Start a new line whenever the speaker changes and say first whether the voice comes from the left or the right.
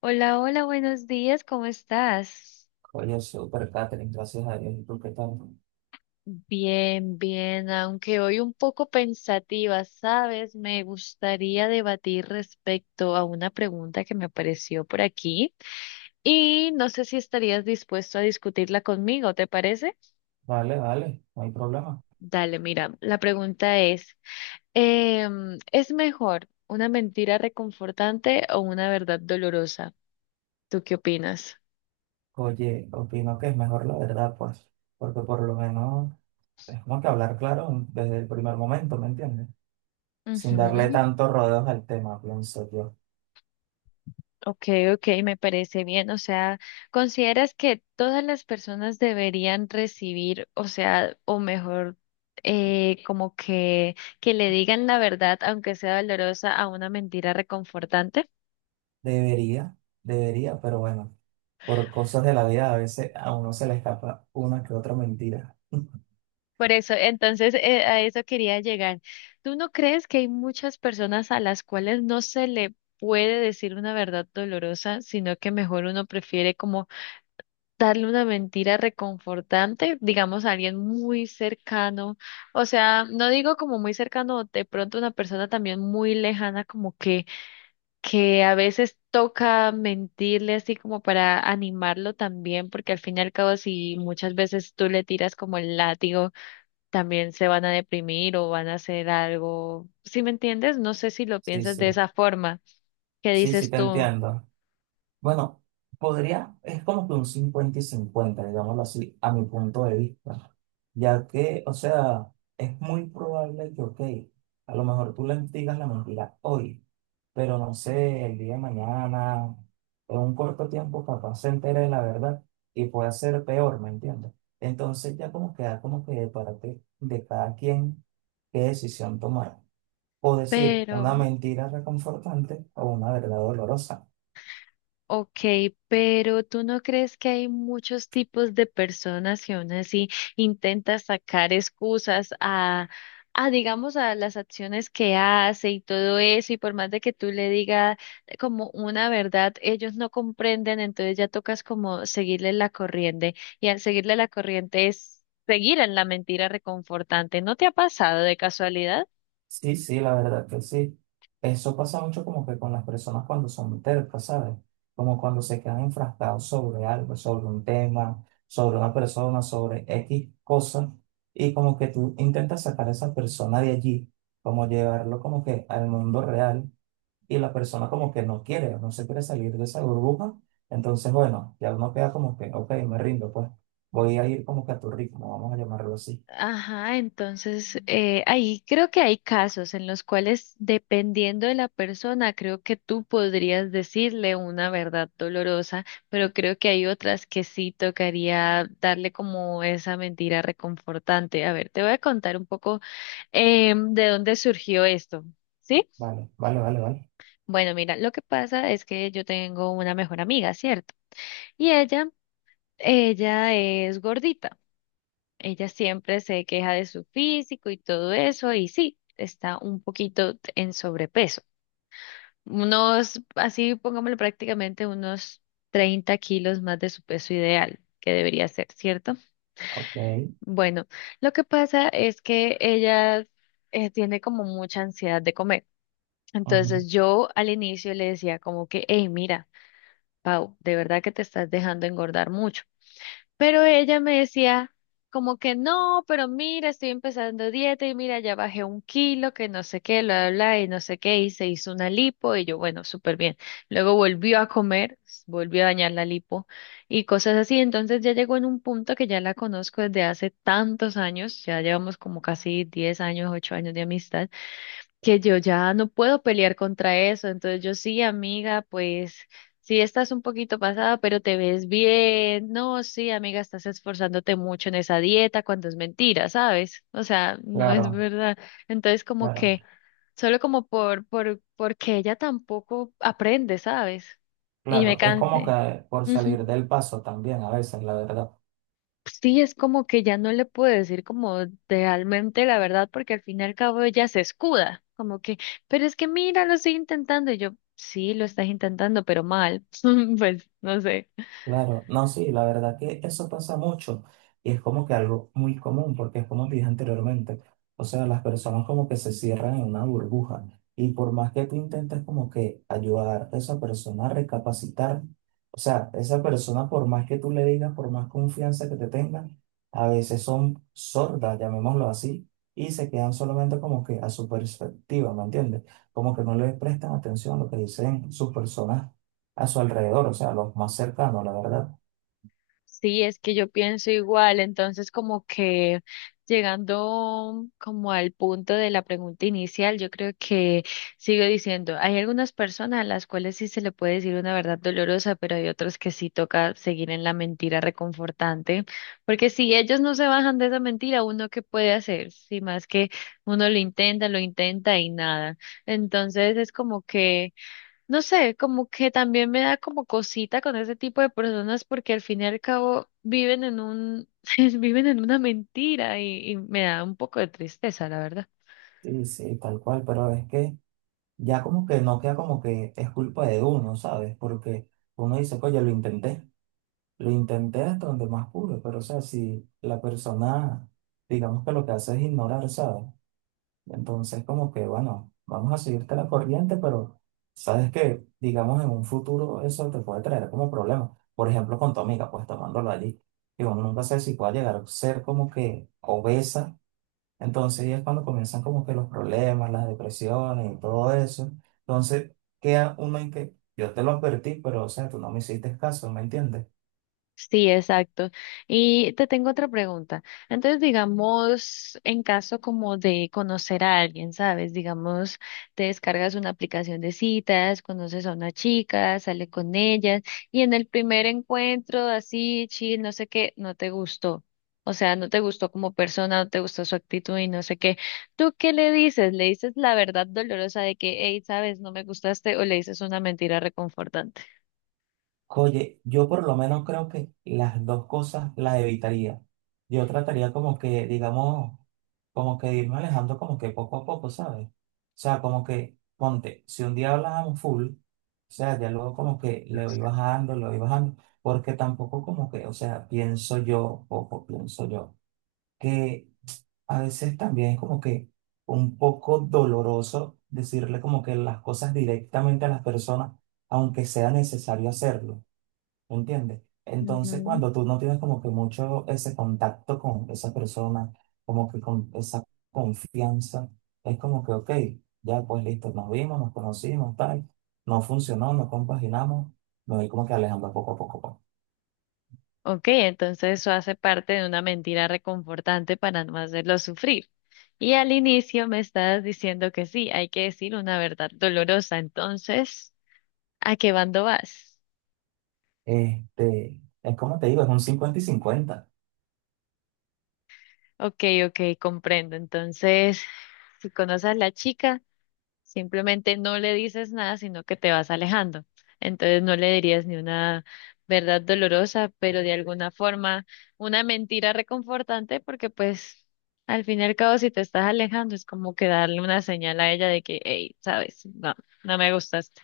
left: Hola, hola, buenos días, ¿cómo estás?
right: Oye, súper, Catherine, gracias a Dios. ¿Y tú qué tal?
left: Bien, bien, aunque hoy un poco pensativa, ¿sabes? Me gustaría debatir respecto a una pregunta que me apareció por aquí y no sé si estarías dispuesto a discutirla conmigo, ¿te parece?
right: Vale, vale, no hay problema.
left: Dale, mira, la pregunta es, ¿es mejor una mentira reconfortante o una verdad dolorosa? ¿Tú qué opinas?
right: Oye, opino que es mejor la verdad, pues, porque por lo menos es como que hablar claro desde el primer momento, ¿me entiendes? Sin darle
left: Ujú.
right: tantos rodeos al tema, pienso yo.
left: Ok, ok, me parece bien. O sea, ¿consideras que todas las personas deberían recibir, o sea, o mejor, como que le digan la verdad, aunque sea dolorosa, a una mentira reconfortante?
right: Debería, debería, pero bueno, por cosas de la vida a veces a uno se le escapa una que otra mentira.
left: Por eso, entonces, a eso quería llegar. ¿Tú no crees que hay muchas personas a las cuales no se le puede decir una verdad dolorosa, sino que mejor uno prefiere como darle una mentira reconfortante, digamos a alguien muy cercano, o sea, no digo como muy cercano, de pronto una persona también muy lejana, como que a veces toca mentirle así como para animarlo también, porque al fin y al cabo si muchas veces tú le tiras como el látigo, también se van a deprimir o van a hacer algo, ¿si me entiendes? No sé si lo
right: Sí,
left: piensas de
right: sí,
left: esa forma, ¿qué
right: sí, sí,
left: dices
right: te
left: tú?
right: entiendo. Bueno, podría, es como que un 50 y 50, digámoslo así, a mi punto de vista, ya que, o sea, es muy probable que, ok, a lo mejor tú le digas la mentira hoy, pero no sé, el día de mañana, en un corto tiempo, capaz se entere de la verdad y puede ser peor, ¿me entiendes? Entonces ya como queda como que de parte de cada quien qué decisión tomar, o decir una
left: Pero
right: mentira reconfortante o una verdad dolorosa.
left: ok, pero ¿tú no crees que hay muchos tipos de personas que aún así intentan sacar excusas a digamos, a las acciones que hace y todo eso? Y por más de que tú le digas como una verdad, ellos no comprenden, entonces ya tocas como seguirle la corriente. Y al seguirle la corriente es seguir en la mentira reconfortante. ¿No te ha pasado de casualidad?
right: Sí, sí, la verdad que sí. Eso pasa mucho como que con las personas cuando son tercas, ¿sabes? Como cuando se quedan enfrascados sobre algo, sobre un tema, sobre una persona, sobre X cosas, y como que tú intentas sacar a esa persona de allí, como llevarlo como que al mundo real, y la persona como que no quiere, no se quiere salir de esa burbuja, entonces bueno, ya uno queda como que, ok, me rindo, pues voy a ir como que a tu ritmo, vamos a llamarlo así.
left: Ajá, entonces ahí creo que hay casos en los cuales, dependiendo de la persona, creo que tú podrías decirle una verdad dolorosa, pero creo que hay otras que sí tocaría darle como esa mentira reconfortante. A ver, te voy a contar un poco de dónde surgió esto, ¿sí?
right: Vale, vale, vale, vale.
left: Bueno, mira, lo que pasa es que yo tengo una mejor amiga, ¿cierto? Y ella es gordita. Ella siempre se queja de su físico y todo eso, y sí, está un poquito en sobrepeso. Unos, así pongámoslo prácticamente, unos 30 kilos más de su peso ideal, que debería ser, ¿cierto?
right: Ok.
left: Bueno, lo que pasa es que ella tiene como mucha ansiedad de comer.
right: Ujú.
left: Entonces yo al inicio le decía como que, hey, mira, Pau, de verdad que te estás dejando engordar mucho. Pero ella me decía como que no, pero mira, estoy empezando dieta y mira, ya bajé 1 kilo, que no sé qué, bla, bla, bla, y no sé qué, y se hizo una lipo y yo, bueno, súper bien. Luego volvió a comer, volvió a dañar la lipo y cosas así. Entonces ya llegó en un punto que ya la conozco desde hace tantos años, ya llevamos como casi 10 años, 8 años de amistad que yo ya no puedo pelear contra eso. Entonces yo sí, amiga, pues sí estás un poquito pasada, pero te ves bien. No, sí, amiga, estás esforzándote mucho en esa dieta cuando es mentira, ¿sabes? O sea, no es
right: Claro.
left: verdad. Entonces como
right: Claro,
left: que solo como porque ella tampoco aprende, ¿sabes? Y me
right: claro, es como
left: cansé.
right: que por salir
left: Ujú.
right: del paso también a veces, la verdad.
left: Sí, es como que ya no le puedo decir como realmente la verdad, porque al fin y al cabo ella se escuda, como que, pero es que mira, lo estoy intentando, y yo, sí, lo estás intentando, pero mal, pues no sé.
right: Claro, no, sí, la verdad que eso pasa mucho y es como que algo muy común porque es como dije anteriormente, o sea, las personas como que se cierran en una burbuja y por más que tú intentes como que ayudar a esa persona a recapacitar, o sea, esa persona por más que tú le digas, por más confianza que te tenga, a veces son sordas, llamémoslo así, y se quedan solamente como que a su perspectiva, ¿me entiendes? Como que no le prestan atención a lo que dicen sus personas a su alrededor, o sea, los más cercanos, la verdad.
left: Sí, es que yo pienso igual, entonces como que llegando como al punto de la pregunta inicial, yo creo que sigo diciendo, hay algunas personas a las cuales sí se le puede decir una verdad dolorosa, pero hay otras que sí toca seguir en la mentira reconfortante, porque si ellos no se bajan de esa mentira, ¿uno qué puede hacer? Si más que uno lo intenta y nada. Entonces es como que... No sé, como que también me da como cosita con ese tipo de personas porque al fin y al cabo viven en un, viven en una mentira y me da un poco de tristeza, la verdad.
right: Sí, sí, tal cual, pero es que ya como que no queda como que es culpa de uno, ¿sabes? Porque uno dice, oye, lo intenté hasta donde más pude, pero o sea, si la persona, digamos que lo que hace es ignorar, ¿sabes? Entonces como que, bueno, vamos a seguirte la corriente, pero sabes que, digamos, en un futuro eso te puede traer como problema. Por ejemplo, con tu amiga, pues tomándolo allí, que uno nunca sabe si puede llegar a ser como que obesa. Entonces ahí es cuando comienzan como que los problemas, las depresiones y todo eso. Entonces queda uno en que yo te lo advertí, pero o sea, tú no me hiciste caso, ¿me entiendes?
left: Sí, exacto. Y te tengo otra pregunta. Entonces, digamos, en caso como de conocer a alguien, ¿sabes? Digamos, te descargas una aplicación de citas, conoces a una chica, sale con ella, y en el primer encuentro, así, chill, no sé qué, no te gustó. O sea, no te gustó como persona, no te gustó su actitud y no sé qué. ¿Tú qué le dices? ¿Le dices la verdad dolorosa de que, hey, sabes, no me gustaste, o le dices una mentira reconfortante?
right: Oye, yo por lo menos creo que las dos cosas las evitaría. Yo trataría como que, digamos, como que irme alejando como que poco a poco, ¿sabes? O sea, como que, ponte, si un día hablábamos full, o sea, ya luego como que le voy bajando, porque tampoco como que, o sea, pienso yo, poco pienso yo. Que a veces también es como que un poco doloroso decirle como que las cosas directamente a las personas, aunque sea necesario hacerlo, ¿me entiendes? Entonces, cuando tú no tienes como que mucho ese contacto con esa persona, como que con esa confianza, es como que, ok, ya pues listo, nos vimos, nos conocimos, tal, no funcionó, no compaginamos, me voy como que alejando poco a poco, pues.
left: Ok, entonces eso hace parte de una mentira reconfortante para no hacerlo sufrir. Y al inicio me estabas diciendo que sí, hay que decir una verdad dolorosa. Entonces, ¿a qué bando vas?
right: Este, es como te digo, es un 50 y 50.
left: Ok, ok, comprendo. Entonces, si conoces a la chica, simplemente no le dices nada, sino que te vas alejando. Entonces no le dirías ni una verdad dolorosa, pero de alguna forma una mentira reconfortante, porque pues al fin y al cabo si te estás alejando es como que darle una señal a ella de que, hey, sabes, no, no me gustaste.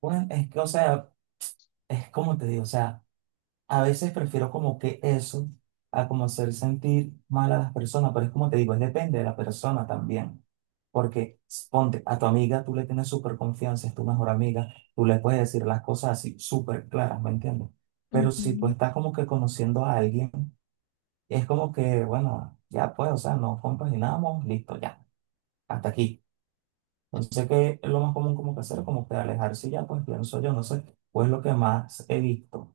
right: Bueno, es que, o sea, es como te digo, o sea, a veces prefiero como que eso a como hacer sentir mal a las personas, pero es como te digo, es depende de la persona también. Porque ponte, a tu amiga tú le tienes súper confianza, es tu mejor amiga, tú le puedes decir las cosas así súper claras, ¿me entiendes? Pero si tú
left: Ujú.
right: estás como que conociendo a alguien, es como que, bueno, ya pues, o sea, nos compaginamos, listo, ya, hasta aquí. Entonces, que es lo más común como que hacer? Como que alejarse y ya, pues pienso yo, no sé, pues lo que más he visto.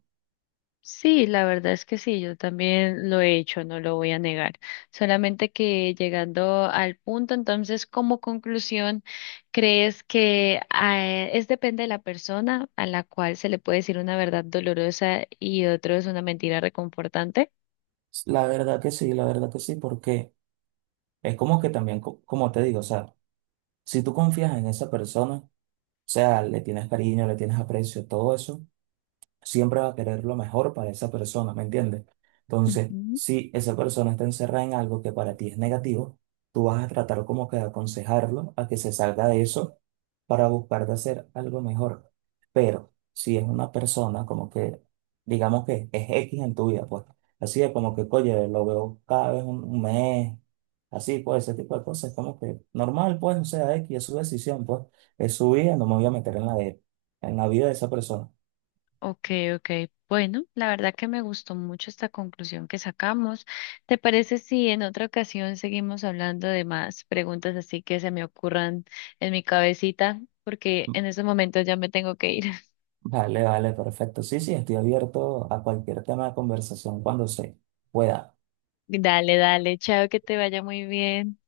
left: Sí, la verdad es que sí, yo también lo he hecho, no lo voy a negar. Solamente que llegando al punto, entonces, como conclusión, ¿crees que es depende de la persona a la cual se le puede decir una verdad dolorosa y otro es una mentira reconfortante?
right: La verdad que sí, la verdad que sí, porque es como que también, como te digo, o sea, si tú confías en esa persona, o sea, le tienes cariño, le tienes aprecio, todo eso, siempre va a querer lo mejor para esa persona, ¿me entiendes? Entonces,
left: Ujú.
right: si esa persona está encerrada en algo que para ti es negativo, tú vas a tratar como que de aconsejarlo a que se salga de eso para buscar de hacer algo mejor. Pero si es una persona como que, digamos que es X en tu vida, pues así es como que, oye, lo veo cada vez un mes, así, pues ese tipo de cosas, es como que normal, pues, o sea, X es su decisión, pues es su vida, no me voy a meter en la de, en la vida de esa persona.
left: Ok, ok. Bueno, la verdad que me gustó mucho esta conclusión que sacamos. ¿Te parece si en otra ocasión seguimos hablando de más preguntas así que se me ocurran en mi cabecita? Porque
right: Mm.
left: en ese momento ya me tengo que ir.
right: Vale, vale, perfecto. Sí, sí, estoy abierto a cualquier tema de conversación cuando se pueda.
left: Dale, dale, chao, que te vaya muy bien.